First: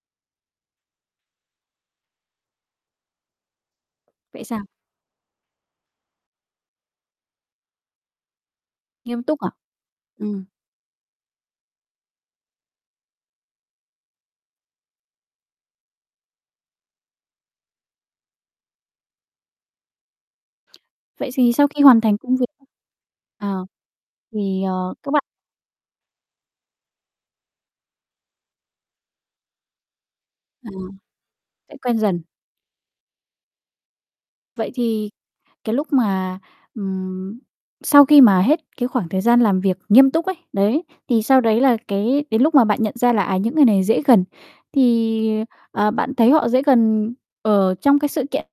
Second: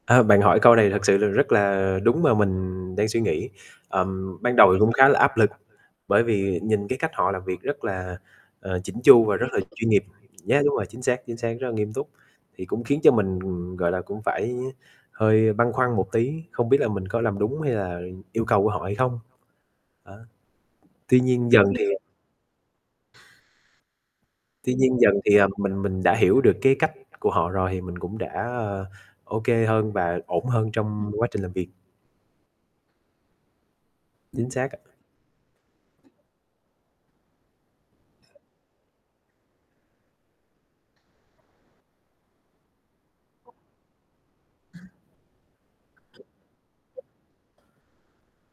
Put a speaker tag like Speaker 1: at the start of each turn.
Speaker 1: A, bạn hỏi câu này thật sự là rất là đúng, mà mình đang suy nghĩ, ờm,
Speaker 2: Vậy
Speaker 1: ban
Speaker 2: sao?
Speaker 1: đầu thì cũng khá là áp lực, bởi vì nhìn cái cách họ làm việc rất là, ờ, chỉn
Speaker 2: Nghiêm
Speaker 1: chu và
Speaker 2: túc
Speaker 1: rất
Speaker 2: à?
Speaker 1: là chuyên nghiệp
Speaker 2: Ừm.
Speaker 1: nhé. Đúng rồi, chính xác, chính xác, rất là nghiêm túc, thì cũng khiến cho mình, ừm, gọi là, cũng phải hơi băn khoăn một tí, không biết là mình có làm đúng hay là, ừ, yêu cầu của họ hay không? Đó. Tuy
Speaker 2: Vậy thì
Speaker 1: nhiên dần
Speaker 2: sau khi
Speaker 1: thì,
Speaker 2: hoàn
Speaker 1: ờ
Speaker 2: thành công việc à, thì,
Speaker 1: tuy
Speaker 2: ờ,
Speaker 1: nhiên
Speaker 2: các
Speaker 1: dần
Speaker 2: bạn
Speaker 1: thì, ờm, mình mình đã hiểu được cái cách của họ rồi, thì mình cũng đã, ơ, ô kê hơn và ổn hơn
Speaker 2: Ừm,
Speaker 1: trong quá trình làm việc.
Speaker 2: sẽ quen dần.
Speaker 1: Chính xác
Speaker 2: Vậy
Speaker 1: ạ.
Speaker 2: thì cái lúc mà, ừm, sau khi mà hết cái khoảng thời gian làm việc nghiêm túc ấy, đấy, thì sau đấy là cái đến lúc mà bạn nhận ra là, à, những người này dễ gần, thì, à, à, bạn thấy họ dễ gần ở trong cái sự kiện.